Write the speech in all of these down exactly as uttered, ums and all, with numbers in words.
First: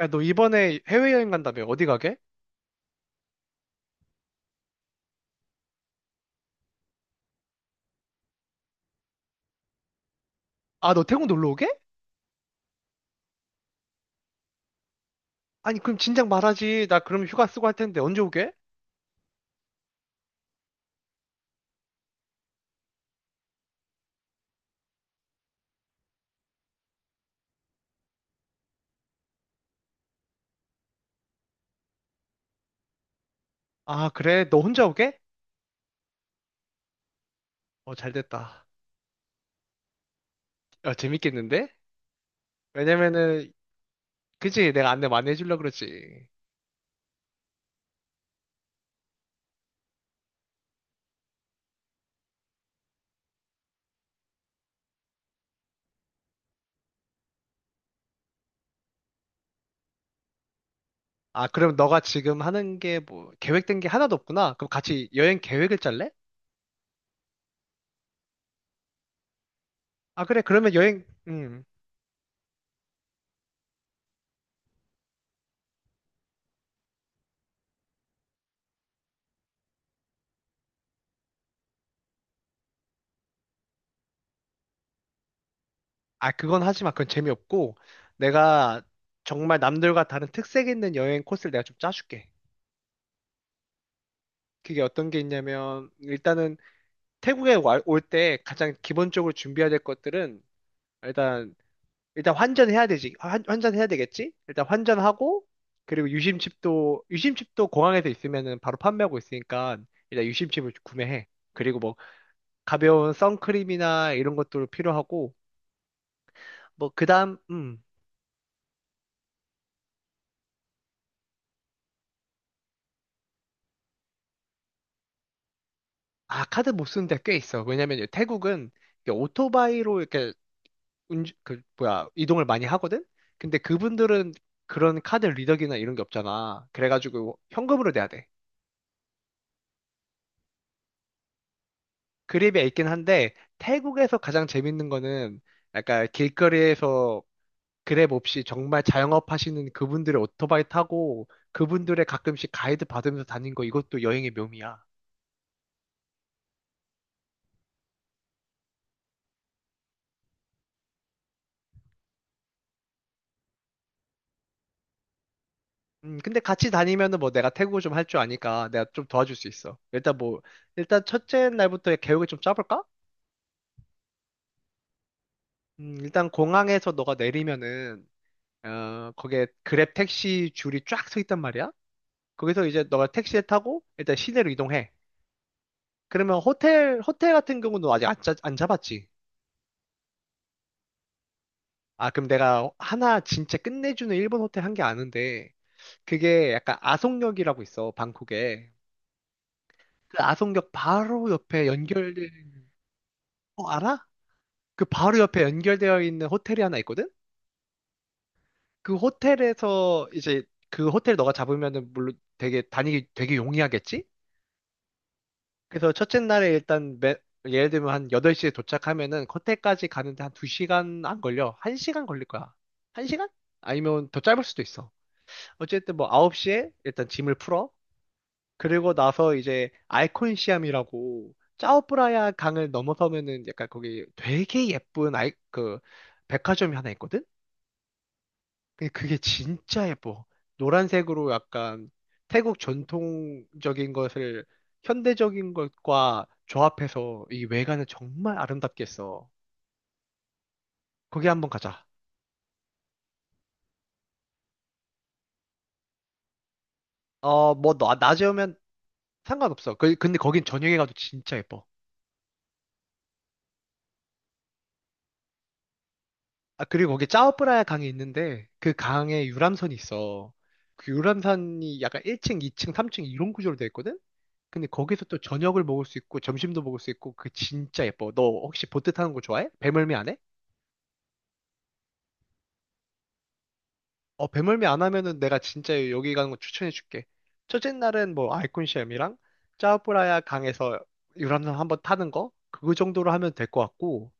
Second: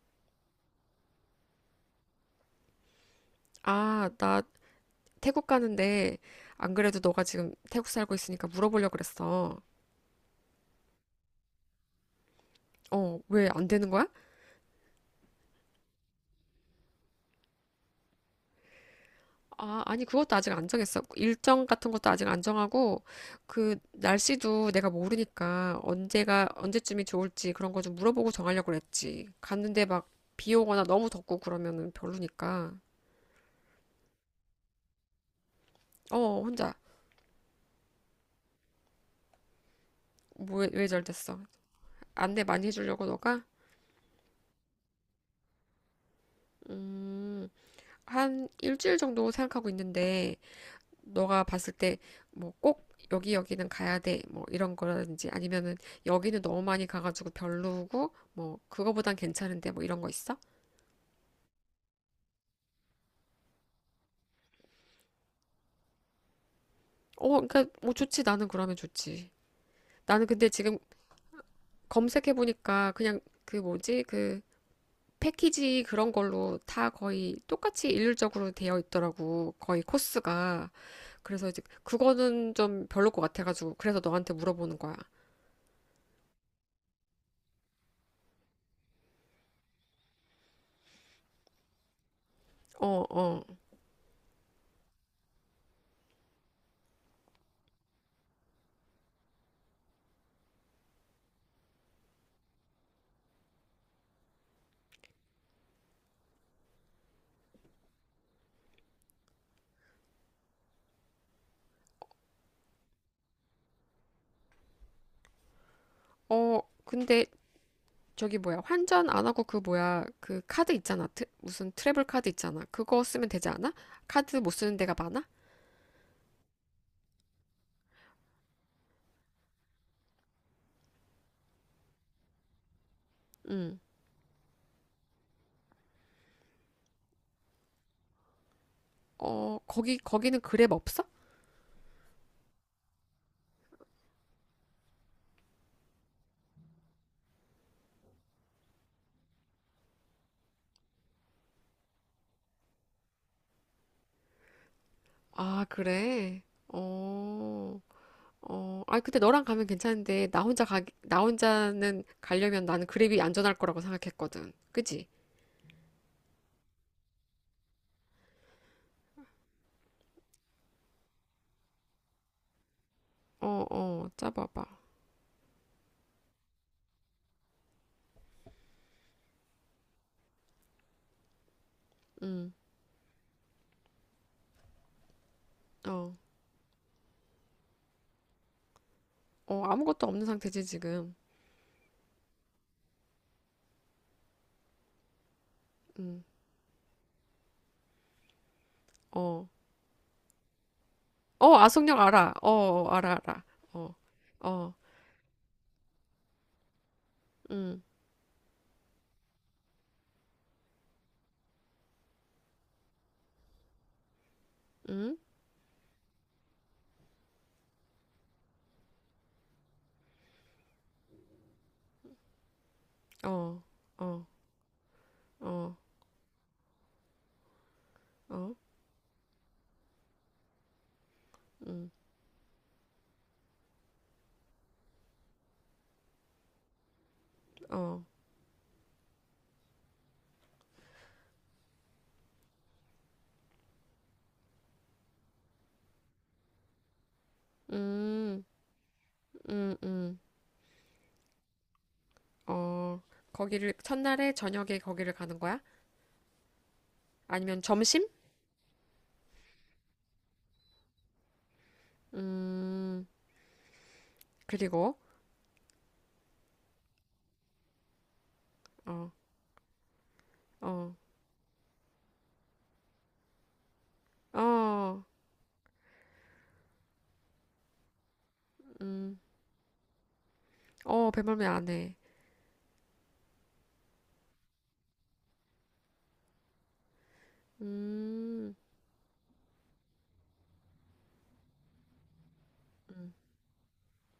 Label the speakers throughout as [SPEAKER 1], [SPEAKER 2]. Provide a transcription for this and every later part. [SPEAKER 1] 야, 너 이번에 해외여행 간다며? 어디 가게?
[SPEAKER 2] 아, 나 태국 가는데, 안 그래도 너가 지금 태국 살고 있으니까 물어보려고 그랬어.
[SPEAKER 1] 아, 너 태국 놀러 오게?
[SPEAKER 2] 어, 왜 안 되는 거야?
[SPEAKER 1] 아니, 그럼 진작 말하지. 나 그럼 휴가 쓰고 할 텐데 언제 오게?
[SPEAKER 2] 아, 아니, 그것도 아직 안 정했어. 일정 같은 것도 아직 안 정하고, 그 날씨도 내가 모르니까 언제가 언제쯤이 좋을지 그런 거 좀 물어보고 정하려고 그랬지. 갔는데 막 비 오거나 너무 덥고 그러면은 별로니까.
[SPEAKER 1] 아, 그래? 너 혼자 오게?
[SPEAKER 2] 어, 혼자.
[SPEAKER 1] 어, 잘 됐다.
[SPEAKER 2] 뭐 왜
[SPEAKER 1] 야,
[SPEAKER 2] 잘됐어?
[SPEAKER 1] 재밌겠는데?
[SPEAKER 2] 안내 많이 해주려고 너가?
[SPEAKER 1] 왜냐면은, 그지? 내가 안내 많이 해주려고 그러지.
[SPEAKER 2] 음, 한 일주일 정도 생각하고 있는데, 너가 봤을 때 뭐 꼭 여기 여기는 가야 돼, 뭐 이런 거라든지, 아니면은 여기는 너무 많이 가가지고 별로고 뭐 그거보단 괜찮은데 뭐 이런 거 있어?
[SPEAKER 1] 아, 그럼 너가 지금 하는 게 뭐, 계획된 게 하나도 없구나. 그럼 같이 여행 계획을 짤래?
[SPEAKER 2] 어, 그러니까 뭐 좋지. 나는 그러면 좋지.
[SPEAKER 1] 아,
[SPEAKER 2] 나는
[SPEAKER 1] 그래.
[SPEAKER 2] 근데
[SPEAKER 1] 그러면
[SPEAKER 2] 지금
[SPEAKER 1] 여행, 음.
[SPEAKER 2] 검색해 보니까, 그냥 그 뭐지 그 패키지 그런 걸로 다 거의 똑같이 일률적으로 되어 있더라고, 거의 코스가. 그래서 이제 그거는 좀 별로 것 같아가지고, 그래서 너한테 물어보는 거야.
[SPEAKER 1] 아, 그건 하지 마. 그건 재미없고. 내가 정말 남들과 다른 특색 있는 여행 코스를 내가 좀 짜줄게.
[SPEAKER 2] 어. 어.
[SPEAKER 1] 그게 어떤 게 있냐면, 일단은, 태국에 올 때 가장 기본적으로 준비해야 될 것들은 일단 일단 환전해야 되지. 환, 환전해야 되겠지? 일단 환전하고 그리고 유심칩도 유심칩도 공항에서 있으면은 바로 판매하고 있으니까 일단 유심칩을 구매해. 그리고 뭐 가벼운 선크림이나 이런 것도 필요하고
[SPEAKER 2] 어.
[SPEAKER 1] 뭐
[SPEAKER 2] 근데
[SPEAKER 1] 그다음 음.
[SPEAKER 2] 저기 뭐야, 환전 안 하고 그 뭐야 그 카드 있잖아, 트- 무슨 트래블 카드 있잖아, 그거 쓰면 되지 않아? 카드 못 쓰는 데가 많아?
[SPEAKER 1] 아, 카드 못 쓰는 데 꽤 있어. 왜냐면 태국은 이게 오토바이로 이렇게 운주, 그, 뭐야, 이동을 많이 하거든? 근데
[SPEAKER 2] 응.
[SPEAKER 1] 그분들은 그런 카드 리더기나 이런 게 없잖아. 그래가지고 현금으로 내야 돼.
[SPEAKER 2] 어, 거기 거기는 그랩 없어?
[SPEAKER 1] 그랩이 있긴 한데, 태국에서 가장 재밌는 거는 약간 길거리에서 그랩 없이 정말 자영업 하시는 그분들의 오토바이 타고 그분들의 가끔씩 가이드 받으면서 다닌 거 이것도 여행의 묘미야.
[SPEAKER 2] 아, 그래. 어. 어. 아, 근데 너랑 가면 괜찮은데, 나 혼자 가 나 혼자는 가려면 나는 그랩이 안전할 거라고 생각했거든. 그지?
[SPEAKER 1] 음, 근데 같이 다니면은 뭐 내가 태국어 좀 할 줄 아니까 내가 좀 도와줄 수 있어. 일단 뭐, 일단 첫째 날부터 계획을 좀 짜볼까?
[SPEAKER 2] 어. 어. 짜봐봐.
[SPEAKER 1] 음, 일단 공항에서 너가 내리면은 어, 거기에 그랩 택시 줄이 쫙 서 있단 말이야.
[SPEAKER 2] 응.
[SPEAKER 1] 거기서 이제 너가 택시를 타고 일단 시내로 이동해.
[SPEAKER 2] 어.
[SPEAKER 1] 그러면 호텔, 호텔 같은 경우는 아직 안, 짜- 안 잡았지.
[SPEAKER 2] 어, 아무것도 없는 상태지 지금.
[SPEAKER 1] 아, 그럼 내가 하나 진짜 끝내주는 일본 호텔 한 게 아는데,
[SPEAKER 2] 응.
[SPEAKER 1] 그게 약간 아송역이라고 있어, 방콕에.
[SPEAKER 2] 어.
[SPEAKER 1] 그 아송역 바로
[SPEAKER 2] 어,
[SPEAKER 1] 옆에
[SPEAKER 2] 아속역 알아. 어,
[SPEAKER 1] 연결된,
[SPEAKER 2] 어, 알아 알아.
[SPEAKER 1] 어,
[SPEAKER 2] 어.
[SPEAKER 1] 알아?
[SPEAKER 2] 어.
[SPEAKER 1] 그 바로 옆에 연결되어 있는 호텔이 하나 있거든?
[SPEAKER 2] 응.
[SPEAKER 1] 그 호텔에서 이제 그 호텔 너가 잡으면은 물론 되게 다니기 되게 용이하겠지?
[SPEAKER 2] 응?
[SPEAKER 1] 그래서 첫째 날에 일단 매- 예를 들면 한 여덟 시에 도착하면은 코테까지 가는데 한 두 시간 안 걸려. 한 시간 걸릴 거야. 한 시간?
[SPEAKER 2] 어.
[SPEAKER 1] 아니면 더
[SPEAKER 2] 어.
[SPEAKER 1] 짧을 수도 있어.
[SPEAKER 2] 어.
[SPEAKER 1] 어쨌든 뭐 아홉 시에 일단 짐을 풀어.
[SPEAKER 2] 어.
[SPEAKER 1] 그리고 나서 이제 아이콘 시암이라고
[SPEAKER 2] 음.
[SPEAKER 1] 짜오프라야 강을 넘어서면은 약간 거기 되게 예쁜 아이 그 백화점이 하나 있거든.
[SPEAKER 2] 어.
[SPEAKER 1] 근데 그게 진짜 예뻐. 노란색으로 약간 태국 전통적인 것을 현대적인 것과 조합해서 이 외관을 정말
[SPEAKER 2] 음.
[SPEAKER 1] 아름답게 했어.
[SPEAKER 2] 음. 음.
[SPEAKER 1] 거기 한번 가자.
[SPEAKER 2] 어. 거기를, 첫날에 저녁에 거기를 가는 거야?
[SPEAKER 1] 어,
[SPEAKER 2] 아니면
[SPEAKER 1] 뭐, 나-
[SPEAKER 2] 점심?
[SPEAKER 1] 낮에 오면 상관없어. 그- 근데 거긴 저녁에 가도 진짜 예뻐.
[SPEAKER 2] 음. 그리고.
[SPEAKER 1] 아, 그리고 거기 짜오프라야 강이 있는데 그
[SPEAKER 2] 어.
[SPEAKER 1] 강에 유람선이 있어.
[SPEAKER 2] 어.
[SPEAKER 1] 그 유람선이 약간 일 층, 이 층, 삼 층 이런 구조로 돼 있거든? 근데
[SPEAKER 2] 어.
[SPEAKER 1] 거기서 또 저녁을 먹을 수 있고 점심도 먹을 수 있고 그게 진짜 예뻐. 너 혹시 보트 타는
[SPEAKER 2] 음.
[SPEAKER 1] 거 좋아해? 배멀미 안 해?
[SPEAKER 2] 어, 배멀미 안 해.
[SPEAKER 1] 어, 배멀미 안 하면은 내가 진짜 여기 가는 거 추천해 줄게. 첫째 날은 뭐
[SPEAKER 2] 음,
[SPEAKER 1] 아이콘시엠이랑 짜오프라야 강에서 유람선 한번 타는 거? 그 정도로 하면 될 것 같고.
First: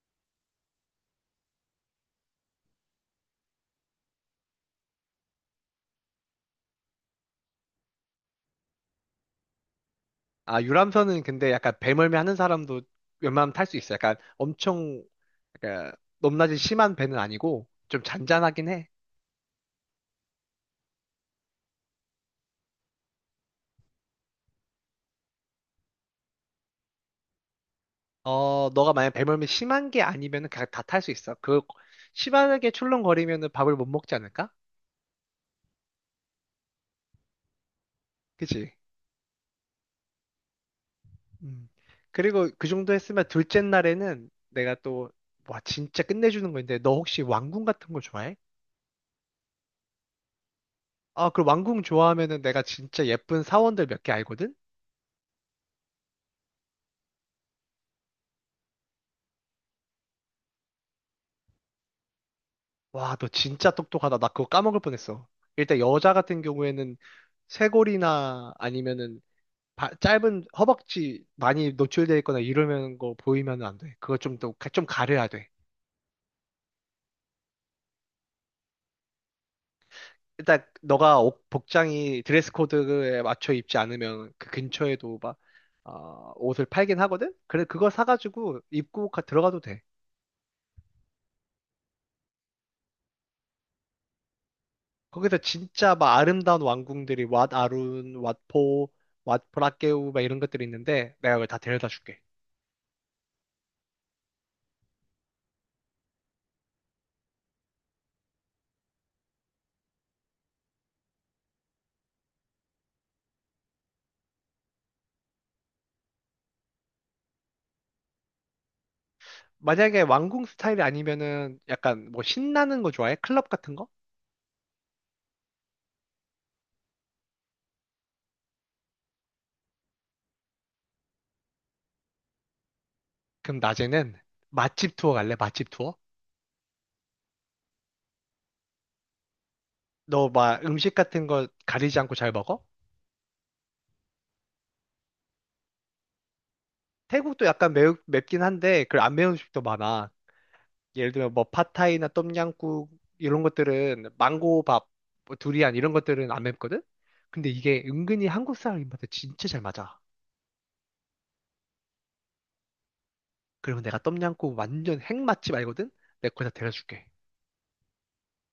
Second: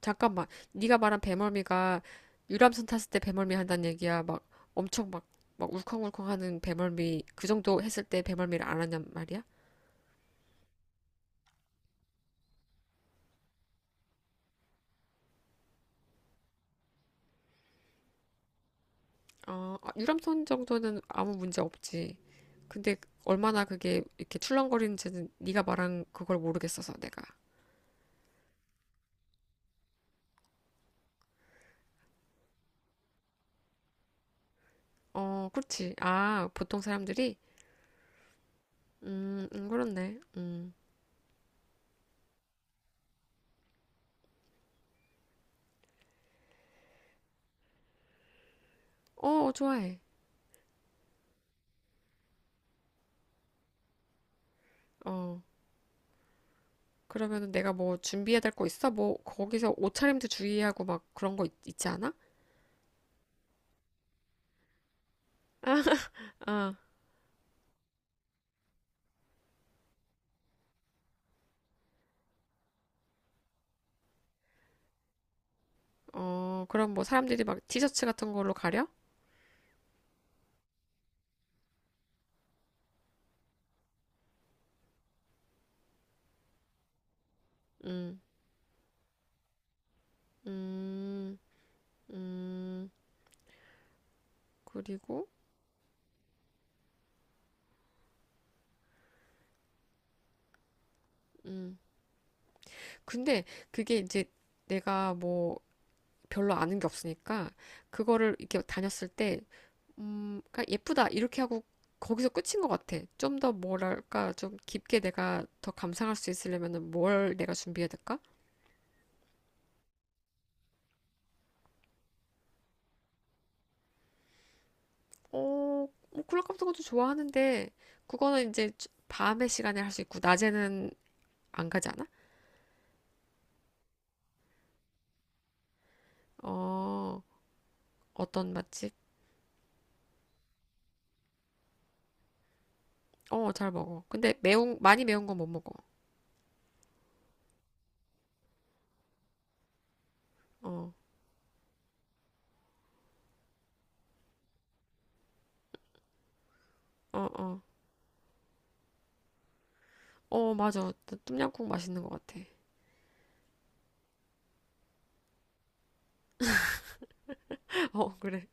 [SPEAKER 2] 잠깐만. 네가 말한 배멀미가 유람선 탔을 때 배멀미 한다는 얘기야. 막 엄청 막, 막 울컹울컹 하는 배멀미, 그 정도 했을 때 배멀미를 안 하냐 말이야?
[SPEAKER 1] 아, 유람선은 근데 약간 배멀미 하는 사람도 웬만하면 탈 수 있어. 약간 엄청, 약간 높낮이 심한 배는 아니고 좀 잔잔하긴 해.
[SPEAKER 2] 아, 아, 유람선 정도는 아무 문제 없지. 근데 얼마나 그게 이렇게 출렁거리는지는 네가 말한 그걸 모르겠어서 내가.
[SPEAKER 1] 어, 너가 만약 배멀미 심한 게 아니면은 그냥 다 탈 수 있어. 그, 심하게 출렁거리면은 밥을 못 먹지 않을까?
[SPEAKER 2] 어, 그렇지. 아, 보통 사람들이.
[SPEAKER 1] 그치?
[SPEAKER 2] 음. 음. 그렇네. 음.
[SPEAKER 1] 음. 그리고 그 정도 했으면 둘째 날에는 내가 또, 와, 진짜 끝내주는 거 있는데, 너 혹시 왕궁 같은 거 좋아해?
[SPEAKER 2] 어, 좋아해.
[SPEAKER 1] 아, 그 왕궁 좋아하면은 내가 진짜 예쁜 사원들 몇 개 알거든?
[SPEAKER 2] 어. 그러면은 내가 뭐 준비해야 될 거 있어? 뭐 거기서 옷차림도 주의하고 막 그런 거 있, 있지 않아?
[SPEAKER 1] 와, 너 진짜 똑똑하다. 나 그거 까먹을 뻔했어. 일단 여자 같은
[SPEAKER 2] 아,
[SPEAKER 1] 경우에는 쇄골이나 아니면은 바- 짧은 허벅지 많이 노출돼 있거나 이러는 거 보이면 안 돼. 그거 좀 더, 좀 가려야 돼.
[SPEAKER 2] 어, 그럼 뭐 사람들이 막 티셔츠 같은 걸로 가려?
[SPEAKER 1] 일단 너가 옷- 복장이 드레스 코드에 맞춰 입지 않으면 그 근처에도 막 어, 옷을 팔긴 하거든. 그래 그거
[SPEAKER 2] 음.
[SPEAKER 1] 사가지고 입고 가- 들어가도 돼.
[SPEAKER 2] 음. 음. 그리고.
[SPEAKER 1] 거기서 진짜 막 아름다운 왕궁들이 왓 아룬, 왓포, 왓 브라케우 막 이런 것들이 있는데 내가 그걸 다
[SPEAKER 2] 음
[SPEAKER 1] 데려다 줄게.
[SPEAKER 2] 근데 그게 이제 내가 뭐 별로 아는 게 없으니까 그거를 이렇게 다녔을 때, 음, 그러니까 예쁘다 이렇게 하고 거기서 끝인 것 같아. 좀 더 뭐랄까 좀 깊게 내가 더 감상할 수 있으려면은 뭘 내가 준비해야 될까?
[SPEAKER 1] 만약에 왕궁 스타일이 아니면은 약간 뭐 신나는 거 좋아해? 클럽 같은 거?
[SPEAKER 2] 어, 뭐 콜라 같은 것도 좋아하는데, 그거는 이제 밤의 시간에 할 수 있고 낮에는 안 가지 않아?
[SPEAKER 1] 그럼 낮에는 맛집 투어 갈래? 맛집 투어?
[SPEAKER 2] 어, 어떤 맛집?
[SPEAKER 1] 너 막 음식 같은 거 가리지 않고 잘 먹어?
[SPEAKER 2] 어, 잘 먹어. 근데 매운 많이 매운 건 못 먹어.
[SPEAKER 1] 태국도 약간 매우, 맵긴 한데 그 안 매운 음식도 많아.
[SPEAKER 2] 어.
[SPEAKER 1] 예를 들면 뭐 팟타이나 똠양꿍 이런 것들은 망고밥, 뭐 두리안 이런 것들은 안 맵거든?
[SPEAKER 2] 어.
[SPEAKER 1] 근데
[SPEAKER 2] 어.
[SPEAKER 1] 이게 은근히 한국 사람 입맛에 진짜 잘 맞아.
[SPEAKER 2] 어, 맞아. 똠양꿍 맛있는 것 같아.
[SPEAKER 1] 그리고 내가 똠양꿍 완전 핵맛집 알거든? 내가 거기다 데려줄게.
[SPEAKER 2] 어, 그래.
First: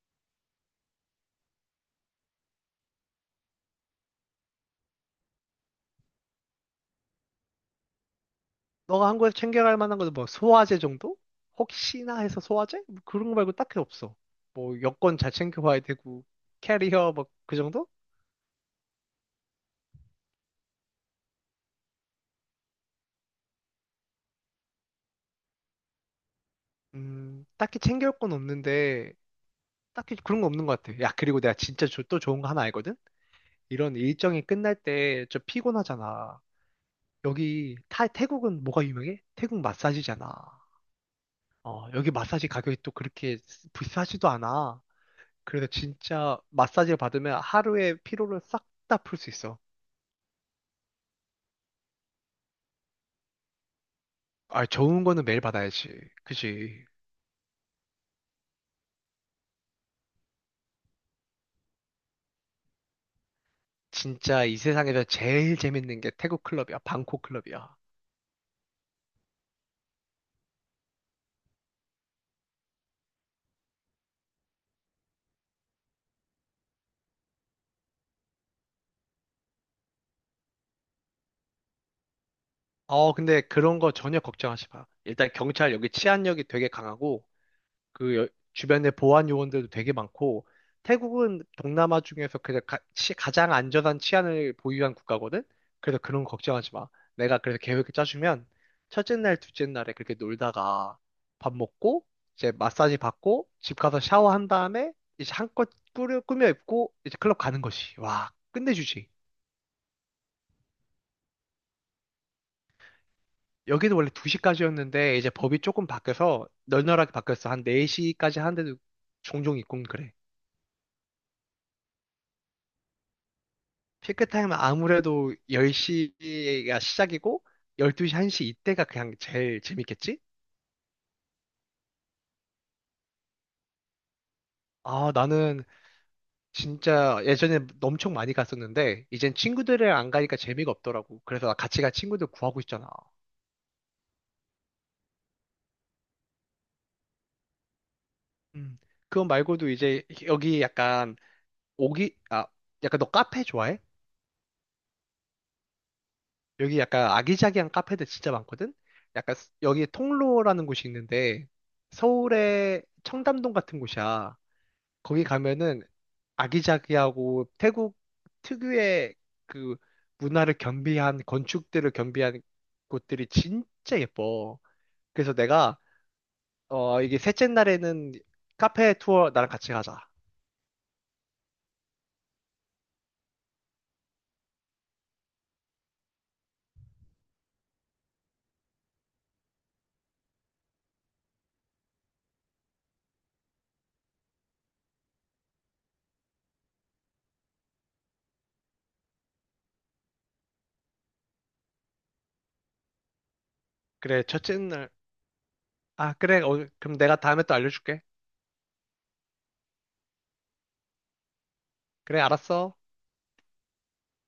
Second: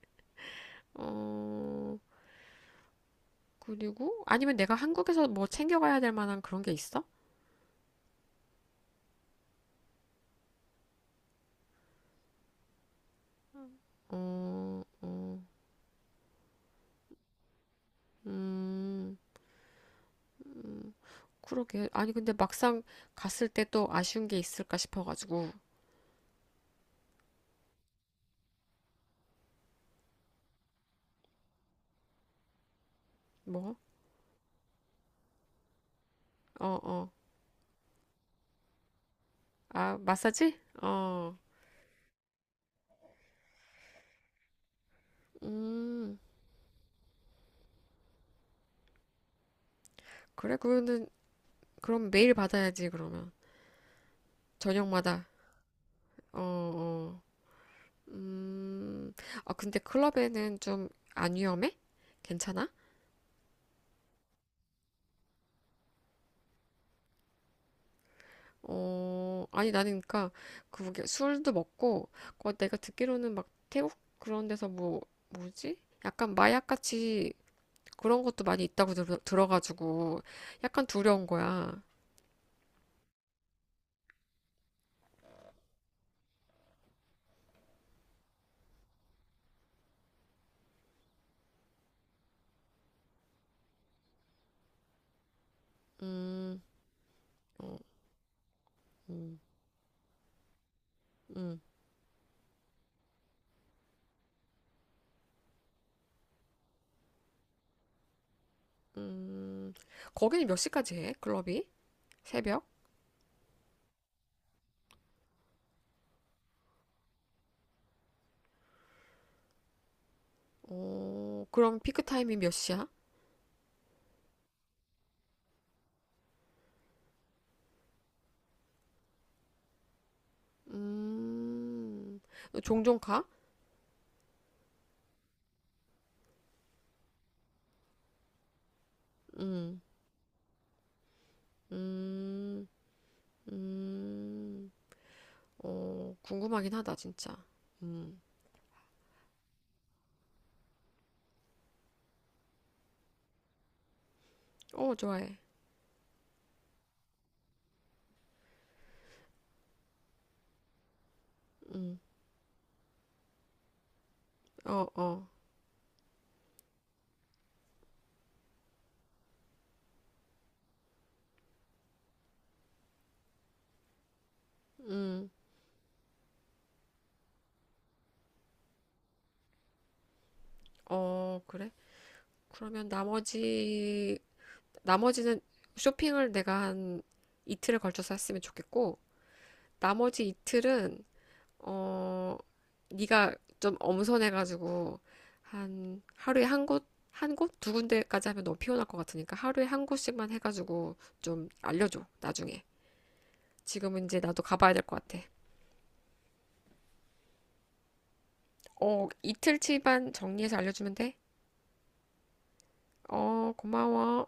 [SPEAKER 2] 어, 그리고 아니면 내가 한국에서 뭐 챙겨가야 될 만한 그런 게 있어?
[SPEAKER 1] 너가 한국에서 챙겨갈 만한 거는 뭐 소화제 정도? 혹시나 해서 소화제? 뭐 그런 거 말고 딱히 없어. 뭐
[SPEAKER 2] 어.
[SPEAKER 1] 여권 잘
[SPEAKER 2] 어.
[SPEAKER 1] 챙겨와야 되고 캐리어 뭐 그 정도?
[SPEAKER 2] 음. 음. 그러게. 아니, 근데 막상 갔을 때 또 아쉬운 게 있을까 싶어가지고.
[SPEAKER 1] 음, 딱히 챙겨올 건 없는데 딱히 그런 거 없는 것 같아. 야, 그리고 내가 진짜 조- 또 좋은 거 하나 알거든?
[SPEAKER 2] 뭐?
[SPEAKER 1] 이런 일정이 끝날 때 좀 피곤하잖아.
[SPEAKER 2] 어. 어.
[SPEAKER 1] 여기 타, 태국은 뭐가 유명해? 태국
[SPEAKER 2] 아,
[SPEAKER 1] 마사지잖아.
[SPEAKER 2] 마사지? 어.
[SPEAKER 1] 어, 여기 마사지 가격이 또 그렇게 비싸지도 않아. 그래서
[SPEAKER 2] 음.
[SPEAKER 1] 진짜 마사지를 받으면 하루의 피로를 싹 다 풀 수 있어.
[SPEAKER 2] 그래, 그거는, 그럼 매일 받아야지, 그러면.
[SPEAKER 1] 아, 좋은 거는
[SPEAKER 2] 저녁마다.
[SPEAKER 1] 매일 받아야지.
[SPEAKER 2] 어.
[SPEAKER 1] 그지?
[SPEAKER 2] 어. 음. 아, 근데 클럽에는 좀 안 위험해? 괜찮아?
[SPEAKER 1] 진짜 이 세상에서 제일 재밌는 게 태국 클럽이야. 방콕 클럽이야.
[SPEAKER 2] 어, 아니, 나는 그니까, 그게 술도 먹고, 그 내가 듣기로는 막 태국 그런 데서 뭐, 뭐지? 약간 마약같이 그런 것도 많이 있다고 들, 들어가지고, 약간 두려운 거야.
[SPEAKER 1] 어, 근데 그런 거 전혀 걱정하지 마. 일단 경찰 여기 치안력이 되게 강하고 그 여- 주변에 보안 요원들도 되게 많고 태국은 동남아 중에서 그냥 가, 장 안전한 치안을 보유한 국가거든. 그래서 그런 거
[SPEAKER 2] 음.
[SPEAKER 1] 걱정하지 마. 내가 그래서
[SPEAKER 2] 어.
[SPEAKER 1] 계획을 짜주면 첫째 날,
[SPEAKER 2] 음.
[SPEAKER 1] 둘째 날에 그렇게 놀다가 밥
[SPEAKER 2] 음.
[SPEAKER 1] 먹고 이제 마사지 받고 집 가서 샤워한 다음에 이제 한껏 꾸려, 꾸며 입고 이제 클럽 가는 거지 와, 끝내주지.
[SPEAKER 2] 음. 거기는 몇 시까지 해? 클럽이? 새벽?
[SPEAKER 1] 여기도 원래 두 시까지였는데 이제 법이 조금 바뀌어서 널널하게 바뀌었어. 한 네 시까지 하는데도 종종 있고 그래.
[SPEAKER 2] 어, 그럼 피크 타임이 몇 시야?
[SPEAKER 1] 피크타임은 아무래도 열 시가 시작이고 열두 시, 한 시 이때가 그냥 제일 재밌겠지?
[SPEAKER 2] 음, 너 종종 가?
[SPEAKER 1] 아, 나는 진짜 예전에 엄청 많이 갔었는데 이젠
[SPEAKER 2] 음.
[SPEAKER 1] 친구들이랑 안 가니까 재미가 없더라고. 그래서 나 같이 갈 친구들 구하고
[SPEAKER 2] 음.
[SPEAKER 1] 있잖아.
[SPEAKER 2] 음. 어, 궁금하긴 하다, 진짜. 음.
[SPEAKER 1] 음. 그거 말고도 이제 여기 약간 오기 아, 약간 너 카페 좋아해?
[SPEAKER 2] 어, 좋아해.
[SPEAKER 1] 여기 약간 아기자기한 카페들 진짜 많거든? 약간 스- 여기 통로라는 곳이 있는데
[SPEAKER 2] 음.
[SPEAKER 1] 서울의 청담동 같은 곳이야.
[SPEAKER 2] 어.
[SPEAKER 1] 거기
[SPEAKER 2] 어.
[SPEAKER 1] 가면은 아기자기하고 태국 특유의 그 문화를 겸비한 건축들을 겸비한 곳들이 진짜 예뻐.
[SPEAKER 2] 음.
[SPEAKER 1] 그래서 내가 어 이게 셋째 날에는 카페 투어 나랑 같이 가자.
[SPEAKER 2] 어, 그래? 그러면 나머지, 나머지는 쇼핑을 내가 한 이틀에 걸쳐서 했으면 좋겠고, 나머지 이틀은, 어, 네가 좀 엄선해가지고, 한, 하루에 한 곳, 한 곳? 두 군데까지 하면 너무 피곤할 것 같으니까, 하루에 한 곳씩만 해가지고, 좀 알려줘, 나중에. 지금은 이제
[SPEAKER 1] 그래,
[SPEAKER 2] 나도
[SPEAKER 1] 첫째
[SPEAKER 2] 가봐야 될
[SPEAKER 1] 날.
[SPEAKER 2] 것 같아.
[SPEAKER 1] 아, 그래. 어, 그럼 내가 다음에 또 알려줄게.
[SPEAKER 2] 어, 이틀치만 정리해서 알려주면 돼?
[SPEAKER 1] 그래, 알았어.
[SPEAKER 2] 어, 고마워.